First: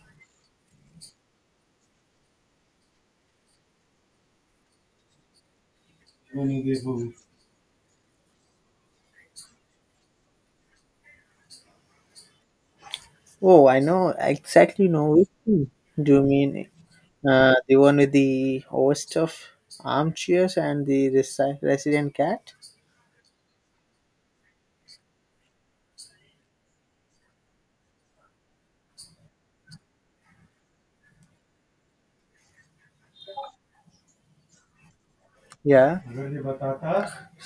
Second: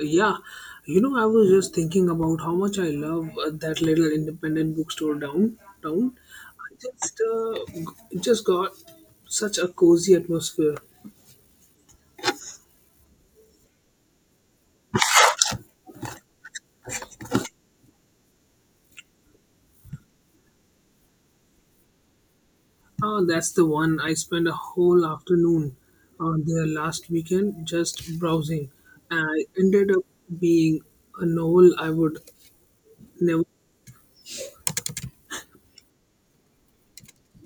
Yeah, you know, I was just thinking about how much I love that little independent bookstore downtown. I just just got such a cozy atmosphere. Oh, I know exactly know which one. Do you mean the one with the overstuffed armchairs and the resident cat? Ah, that's the one I spent a whole afternoon on there last weekend just browsing. And I ended up being a novel I would never. Yeah.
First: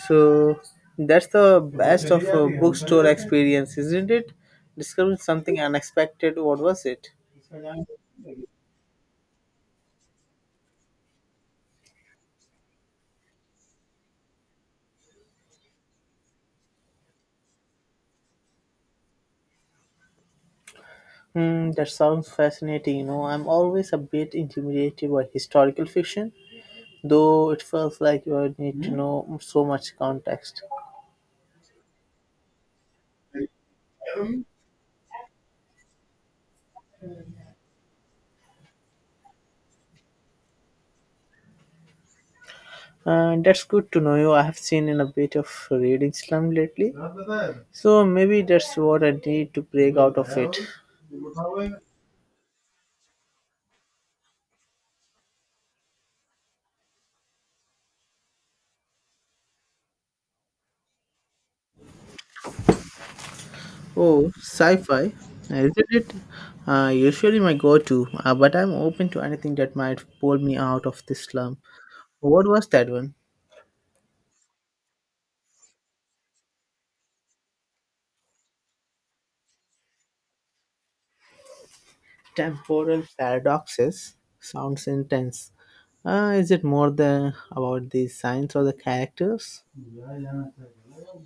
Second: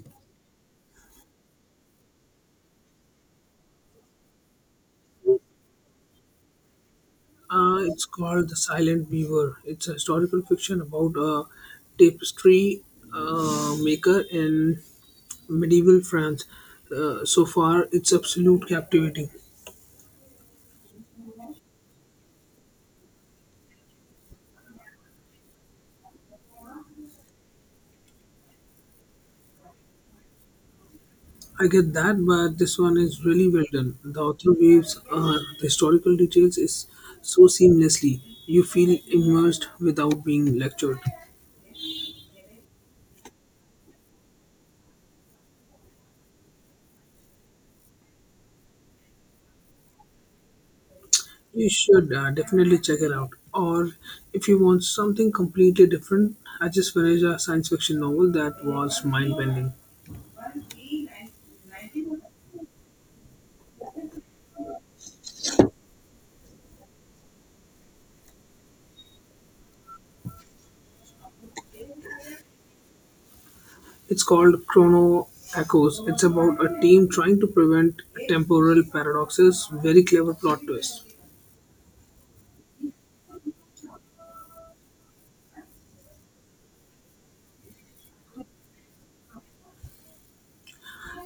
So that's the best of a bookstore experience, isn't it? Discovering something unexpected. What was it? Ah, it's called The Silent Weaver. It's a historical fiction about a tapestry maker in medieval France. So far, it's absolute captivating. Hmm, that sounds fascinating. You know, I'm always a bit intimidated by historical fiction, though it feels like you need to know so much context. I get that, but this one is really well done. The author weaves the historical details is so seamlessly. You feel immersed without being lectured. That's good to know you. I have seen in a bit of reading slump lately, so maybe that's what I need to break out of it. You should definitely check it out. Or if you want something completely different, I just finished a science fiction novel that was mind bending. Oh, sci-fi, isn't it? Usually my go-to, but I'm open to anything that might pull me out of this slump. What was that one? It's called Chrono Echoes. It's about a team trying to prevent temporal paradoxes. Very clever plot twist. Temporal paradoxes. Sounds intense. Is it more the about the science or the characters?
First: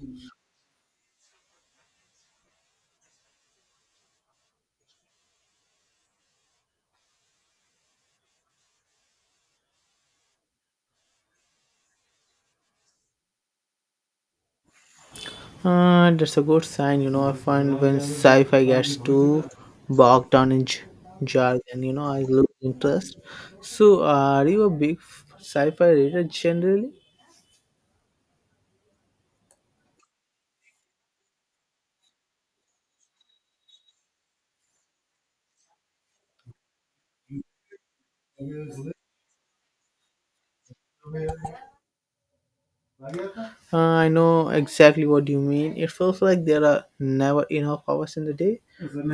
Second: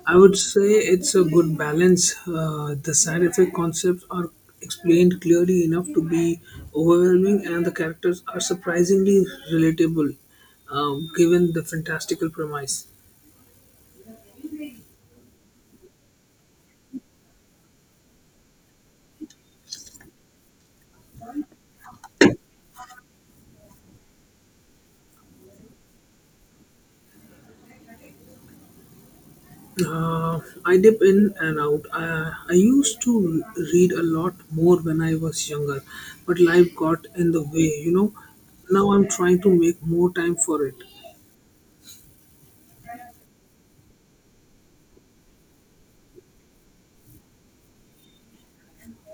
I would say it's a good balance. The side effect concepts are explained clearly enough to be overwhelming, and the characters are surprisingly relatable given the fantastical premise. That's a good sign, you know. I find when sci fi gets too bogged down in jargon, you know, I lose interest. So, are you a big sci fi reader generally? Uh, I dip in and out. I used to read a lot more when I was younger, but life got in the way, you know. Now I'm trying to make more time for it. I know exactly what you mean. It feels like there are never enough hours in the day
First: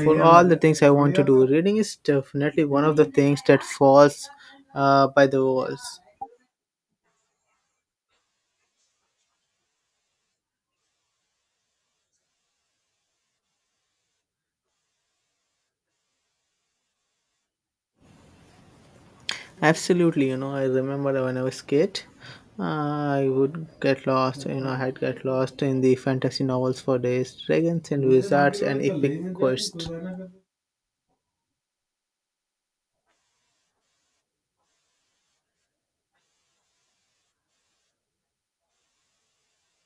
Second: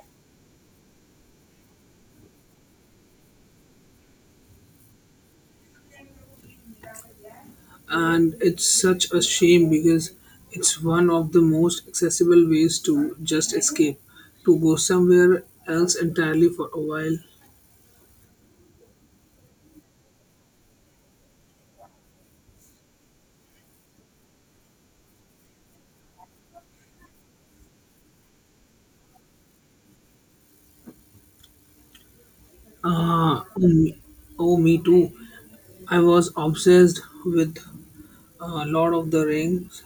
for all the things I want to do. Reading is definitely one of the things that falls by the walls. And it's such a shame because it's one of the most accessible ways to just escape, to go somewhere else entirely for a while. Absolutely, you know, I remember when I was kid, I would get lost, you know, I had get lost in the fantasy novels for days, dragons and wizards and epic quests. uh, mm, oh, me too. I was obsessed with Lord of the Rings.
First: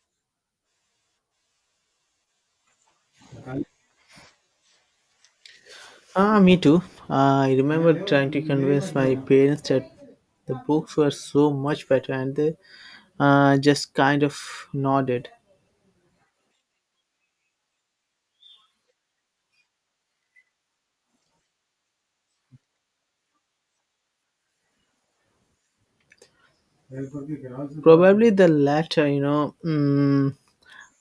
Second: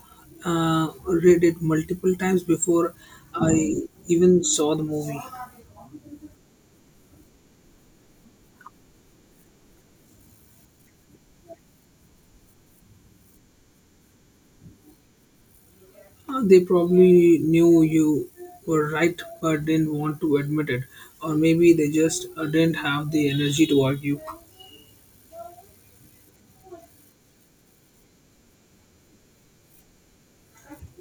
Read it multiple times before I even saw the movie. Ah, me too. I remember trying to convince my parents that the books were so much better, and they just kind of nodded. They probably knew you were right but didn't want to admit it, or maybe they just didn't have the energy to argue. Probably the latter, you know,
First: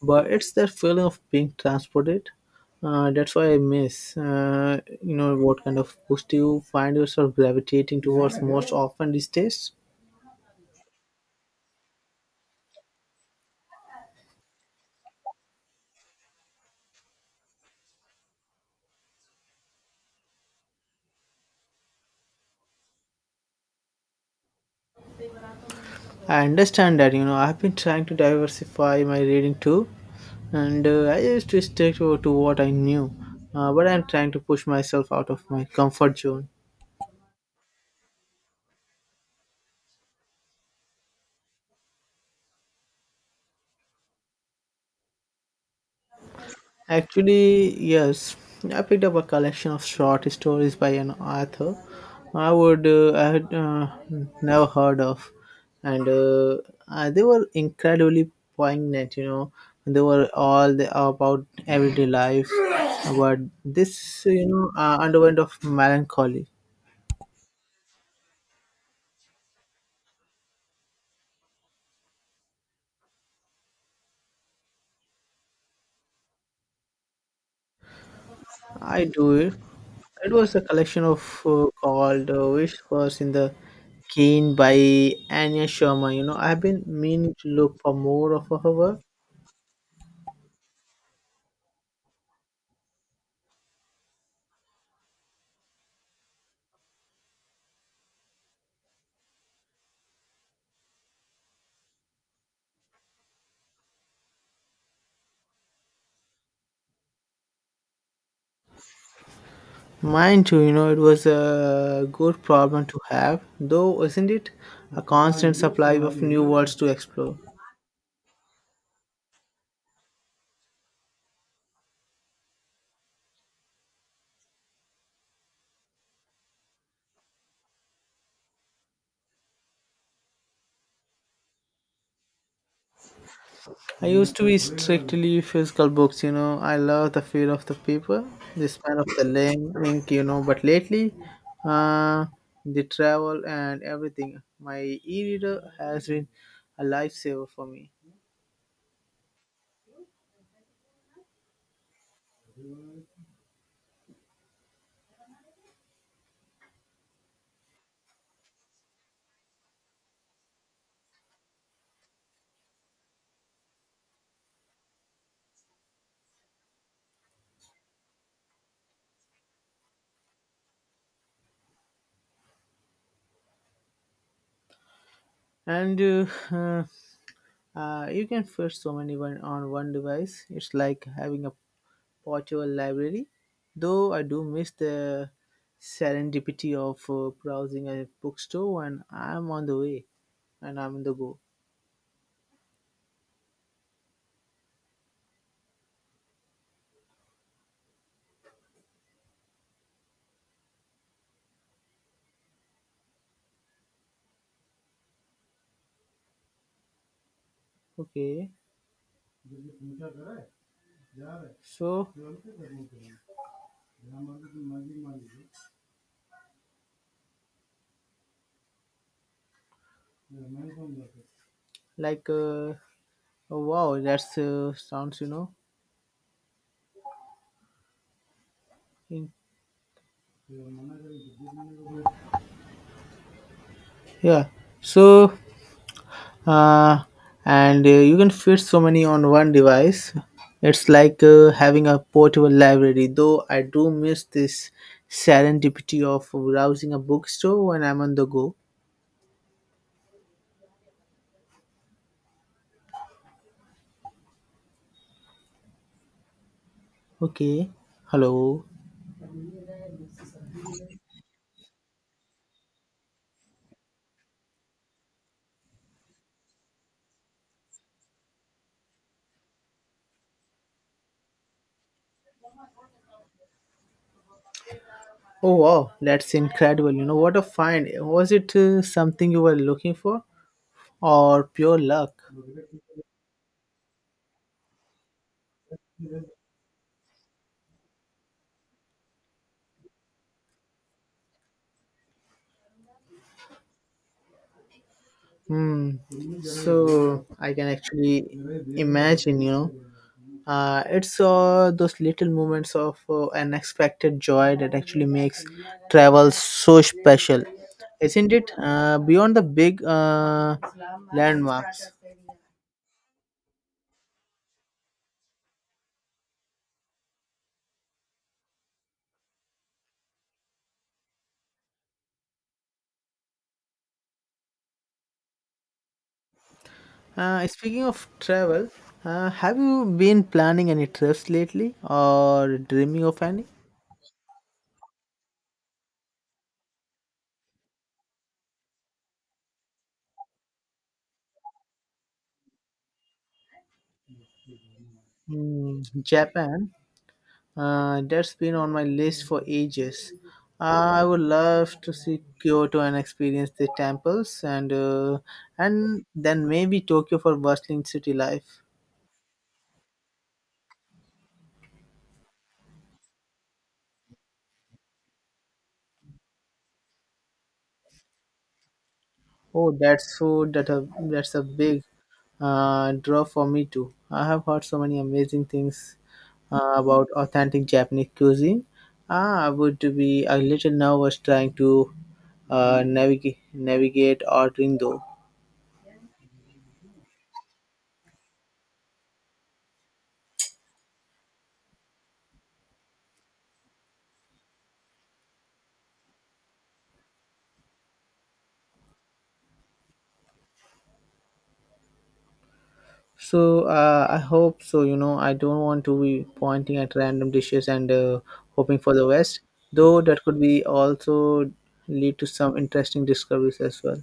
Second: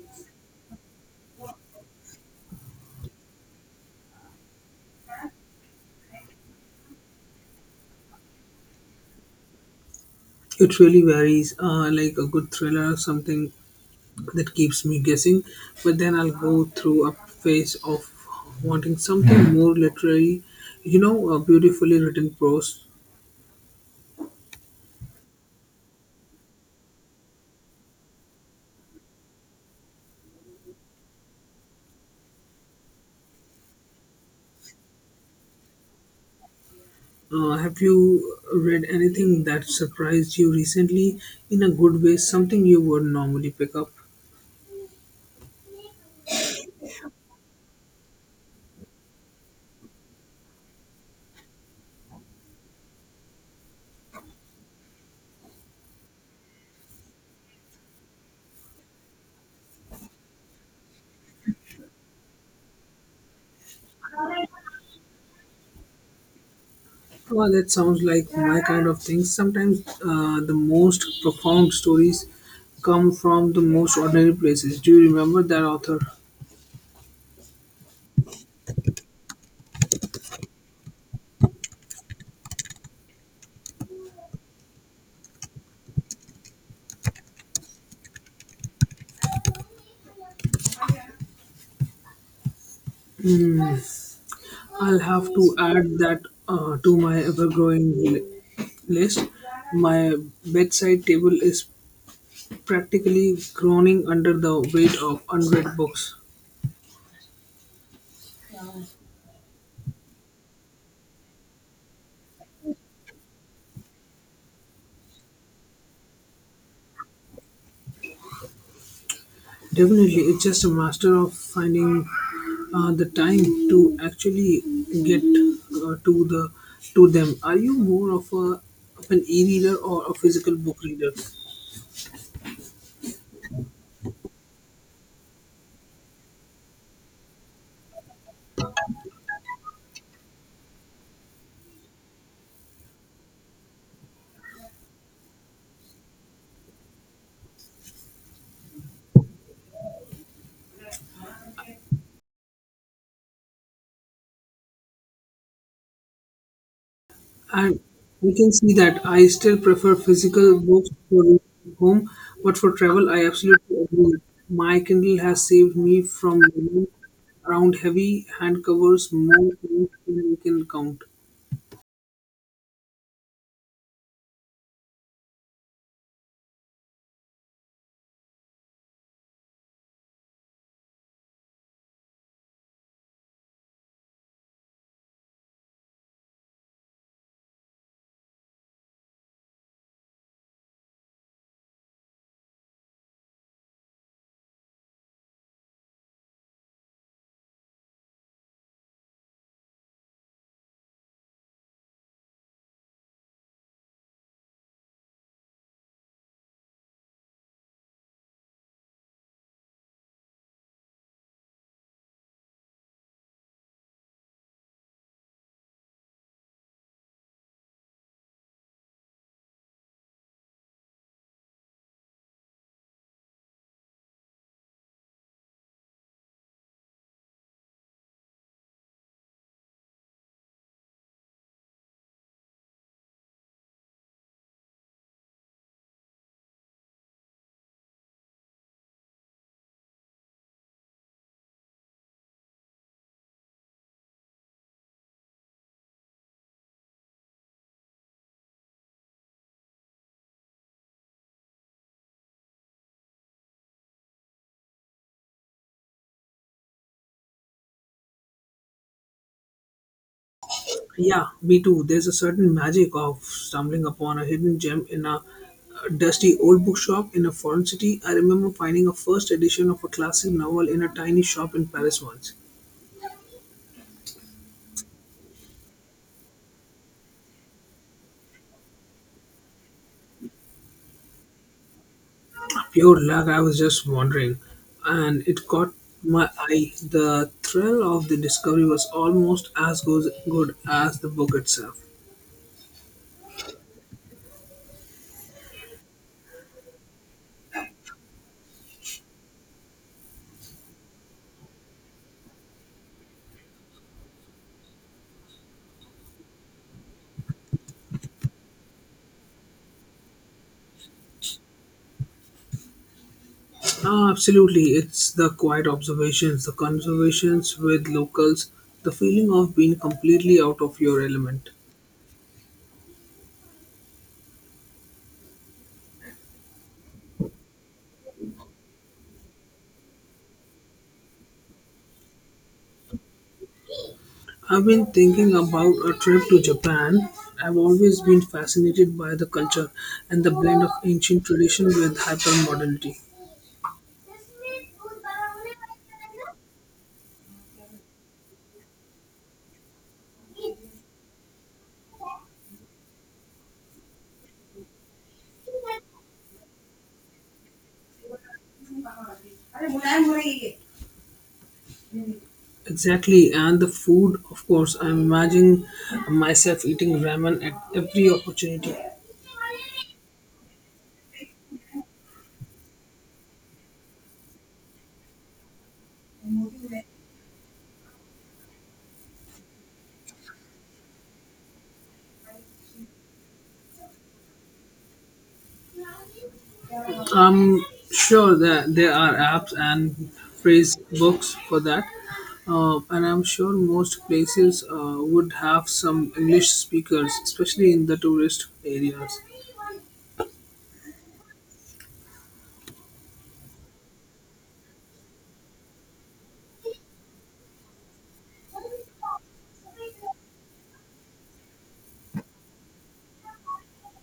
but it's that feeling of being transported, that's why I miss. What kind of books do you find yourself gravitating towards most often these days? It really varies, like a good thriller or something that keeps me guessing. But then I'll go through a phase of wanting something more literary, you know, beautifully written prose. I understand that, you know, I've been trying to diversify my reading too, and I used to stick to what I knew, but I'm trying to push myself out of my comfort zone. Have you read anything that surprised you recently in a good way? Something you would normally pick up? Actually, yes, I picked up a collection of short stories by an author I would I had never heard of, and they were incredibly poignant. You know, they were all the, about everyday life, but this underwent of melancholy. Well, that sounds like my kind of thing. Sometimes the most profound stories come from the most ordinary places. Do you remember that author? I do it. It was a collection of called Wish First in the Keen by Anya Sharma. You know, I've been meaning to look for more of her work. Hmm, I'll have to add that to my list. My bedside table is practically groaning under the weight of unread books. Mine too. You know, it was a good problem to have, though, isn't it? A constant supply of new worlds to explore. Definitely, it's just a master of finding the time to actually get to the to them. Are you more of a of an e-reader or a physical book reader? I used to be strictly physical books, you know. I love the feel of the paper, the smell of the ink, you know. But lately, uh, the travel and everything, my e-reader has been a lifesaver for me. And we can see that I still prefer physical books for reading at home, but for travel, I absolutely agree. My Kindle has saved me from running around heavy hand covers more times than we can count. And uh, you can fit so many one on one device. It's like having a portable library. Though I do miss the serendipity of browsing a bookstore when I'm on the way and I'm on the go. Okay. So, like, oh, wow, that's sounds, you know, in, yeah. So, uh, and you can fit so many on one device. It's like having a portable library. Though I do miss this serendipity of browsing a bookstore when I'm on the go. Okay, hello. Yeah, me too. There's a certain magic of stumbling upon a hidden gem in a dusty old bookshop in a foreign city. I remember finding a first edition of a classic novel in a tiny shop in Paris once. Oh wow, that's incredible. You know what a find. Was it something you were looking for, or pure luck? Pure luck, I was just wondering. And it caught my eye. The thrill of the discovery was almost as good as the book itself. Hmm. So I can actually imagine, you know, it's all those little moments of unexpected joy that actually makes travel so special, isn't it? Beyond the big landmarks. Ah, absolutely, it's the quiet observations, the conversations with locals, the feeling of being completely out of your element. Speaking of travel, have you been planning any trips lately or dreaming of any? I've been thinking about a trip to Japan. I've always been fascinated by the culture and the blend of ancient tradition with hypermodernity. Hmm, Japan. That's been on my list for ages. I would love to see Kyoto and experience the temples, and then maybe Tokyo for bustling city life. Exactly, and the food, of course. I'm imagining myself eating ramen at every opportunity. Oh, that's food that a that's a big draw for me too. I have heard so many amazing things about authentic Japanese cuisine. Ah, I would be a little nervous trying to navigate ordering though. I'm sure that there are apps and phrase books for that, and I'm sure most places would have some English speakers, especially in the tourist areas. So I hope so. You know, I don't want to be pointing at random dishes and hoping for the best, though that could be also lead to some interesting discoveries as well.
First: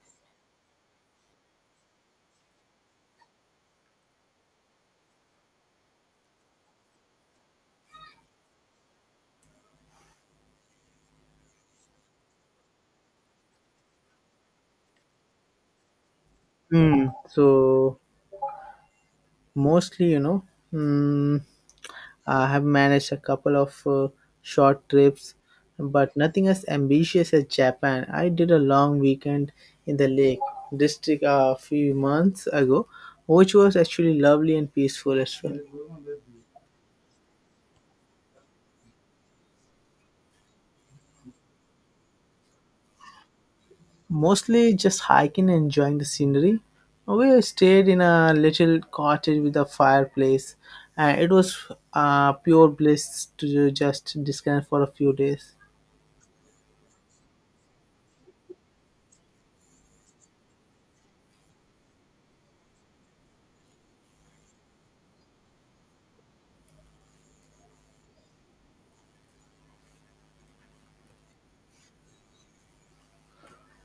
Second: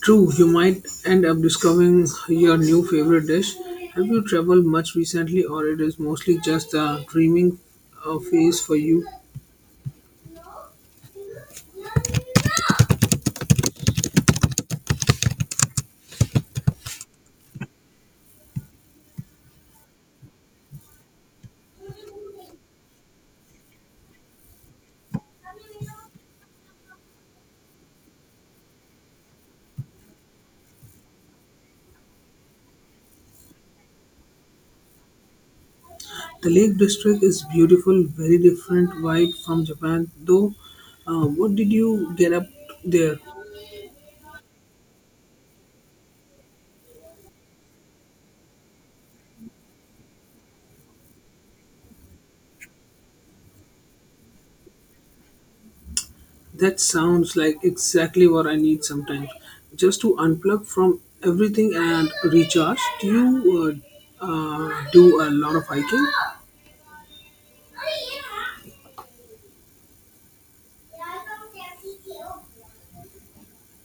True, you might end up discovering your new favorite dish. Have you traveled much recently, or it is mostly just a dreaming phase for you? Mm. So mostly, you know, mm, I have managed a couple of short trips, but nothing as ambitious as Japan. I did a long weekend in the Lake District a few months ago, which was actually lovely and peaceful as well. The Lake District is beautiful, very different vibe from Japan. Though, what did you get up there? Mostly just hiking and enjoying the scenery. We stayed in a little cottage with a fireplace, and it was pure bliss to just disconnect for a few days. That sounds like exactly what I need sometimes, just to unplug from everything and recharge. Do you do a lot of hiking?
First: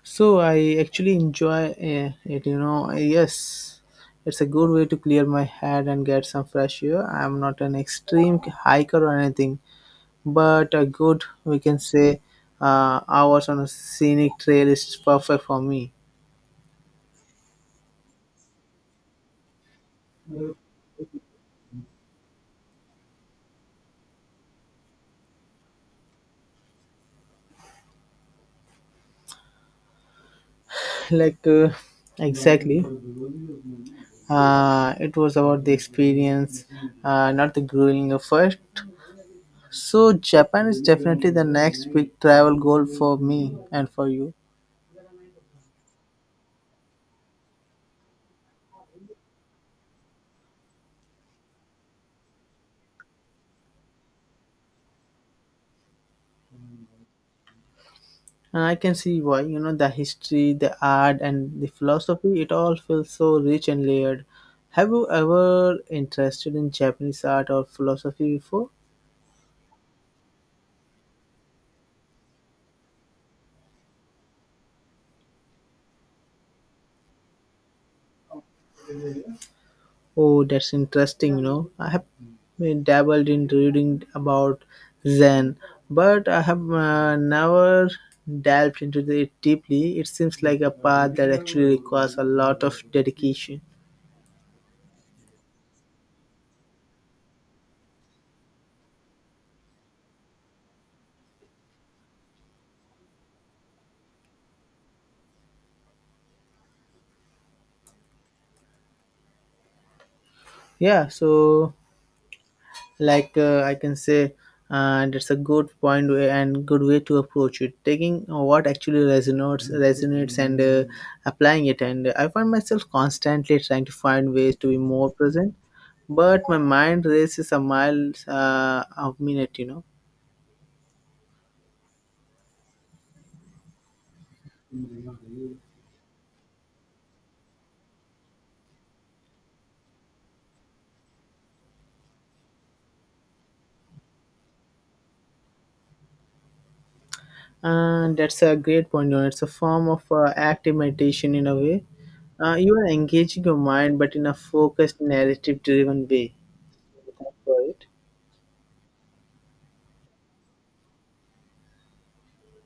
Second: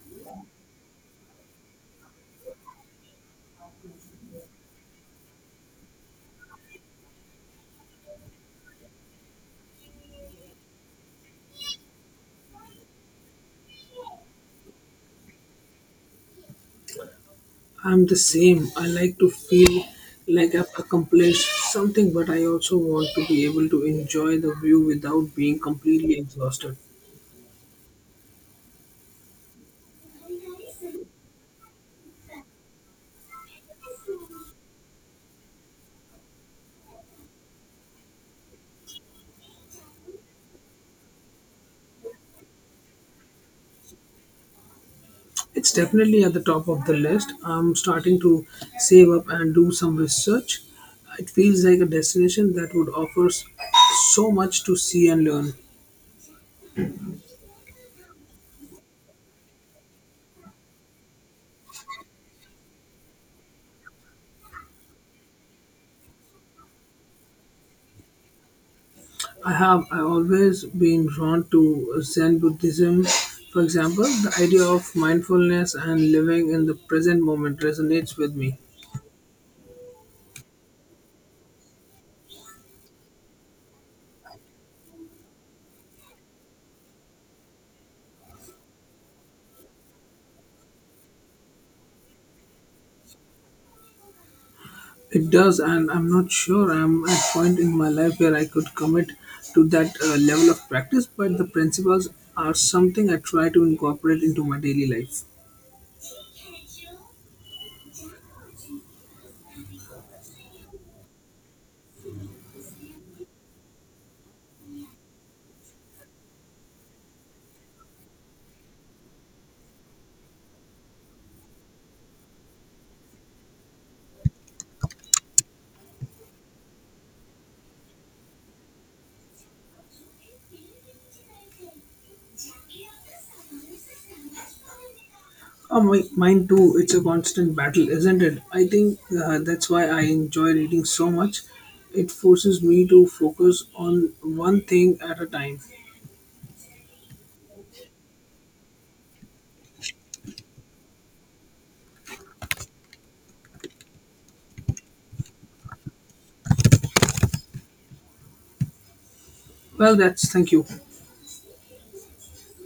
So I actually enjoy it, you know. Yes, it's a good way to clear my head and get some fresh air. I'm not an extreme hiker or anything, but a good, we can say, hours on a scenic trail is perfect for me. I'm the same. I like to feel like I've accomplished something, but I also want to be able to enjoy the view without being completely exhausted. Like, exactly. It was about the experience, not the grueling effort. So Japan is definitely the next big travel goal for me and for you. It's definitely at the top of the list. I'm starting to save up and do some research. It feels like a destination that would offer so much to see and learn. And I can see why, you know, the history, the art, and the philosophy, it all feels so rich and layered. Have you ever interested in Japanese art or philosophy before? I have I always been drawn to Zen Buddhism, for example. The idea of mindfulness and living in the present moment resonates with me. Oh, that's interesting, you know. I have dabbled in reading about Zen, but I have never delved into it deeply. It seems like a path that actually requires a lot of dedication. It does, and I'm not sure I'm at a point in my life where I could commit to that level of practice, but the principles are something I try to incorporate into my daily life. Yeah, so like I can say, and it's a good point way and good way to approach it, taking what actually resonates and applying it. And I find myself constantly trying to find ways to be more present, but my mind races a mile a minute, you know. Oh, my, mine too, it's a constant battle, isn't it? I think that's why I enjoy reading so much. It forces me to focus on one thing at a time. And that's a great point, you know, it's a form of active meditation in a way. You are engaging your mind but in a focused narrative driven way. Thanks for it. Well, that's thank you.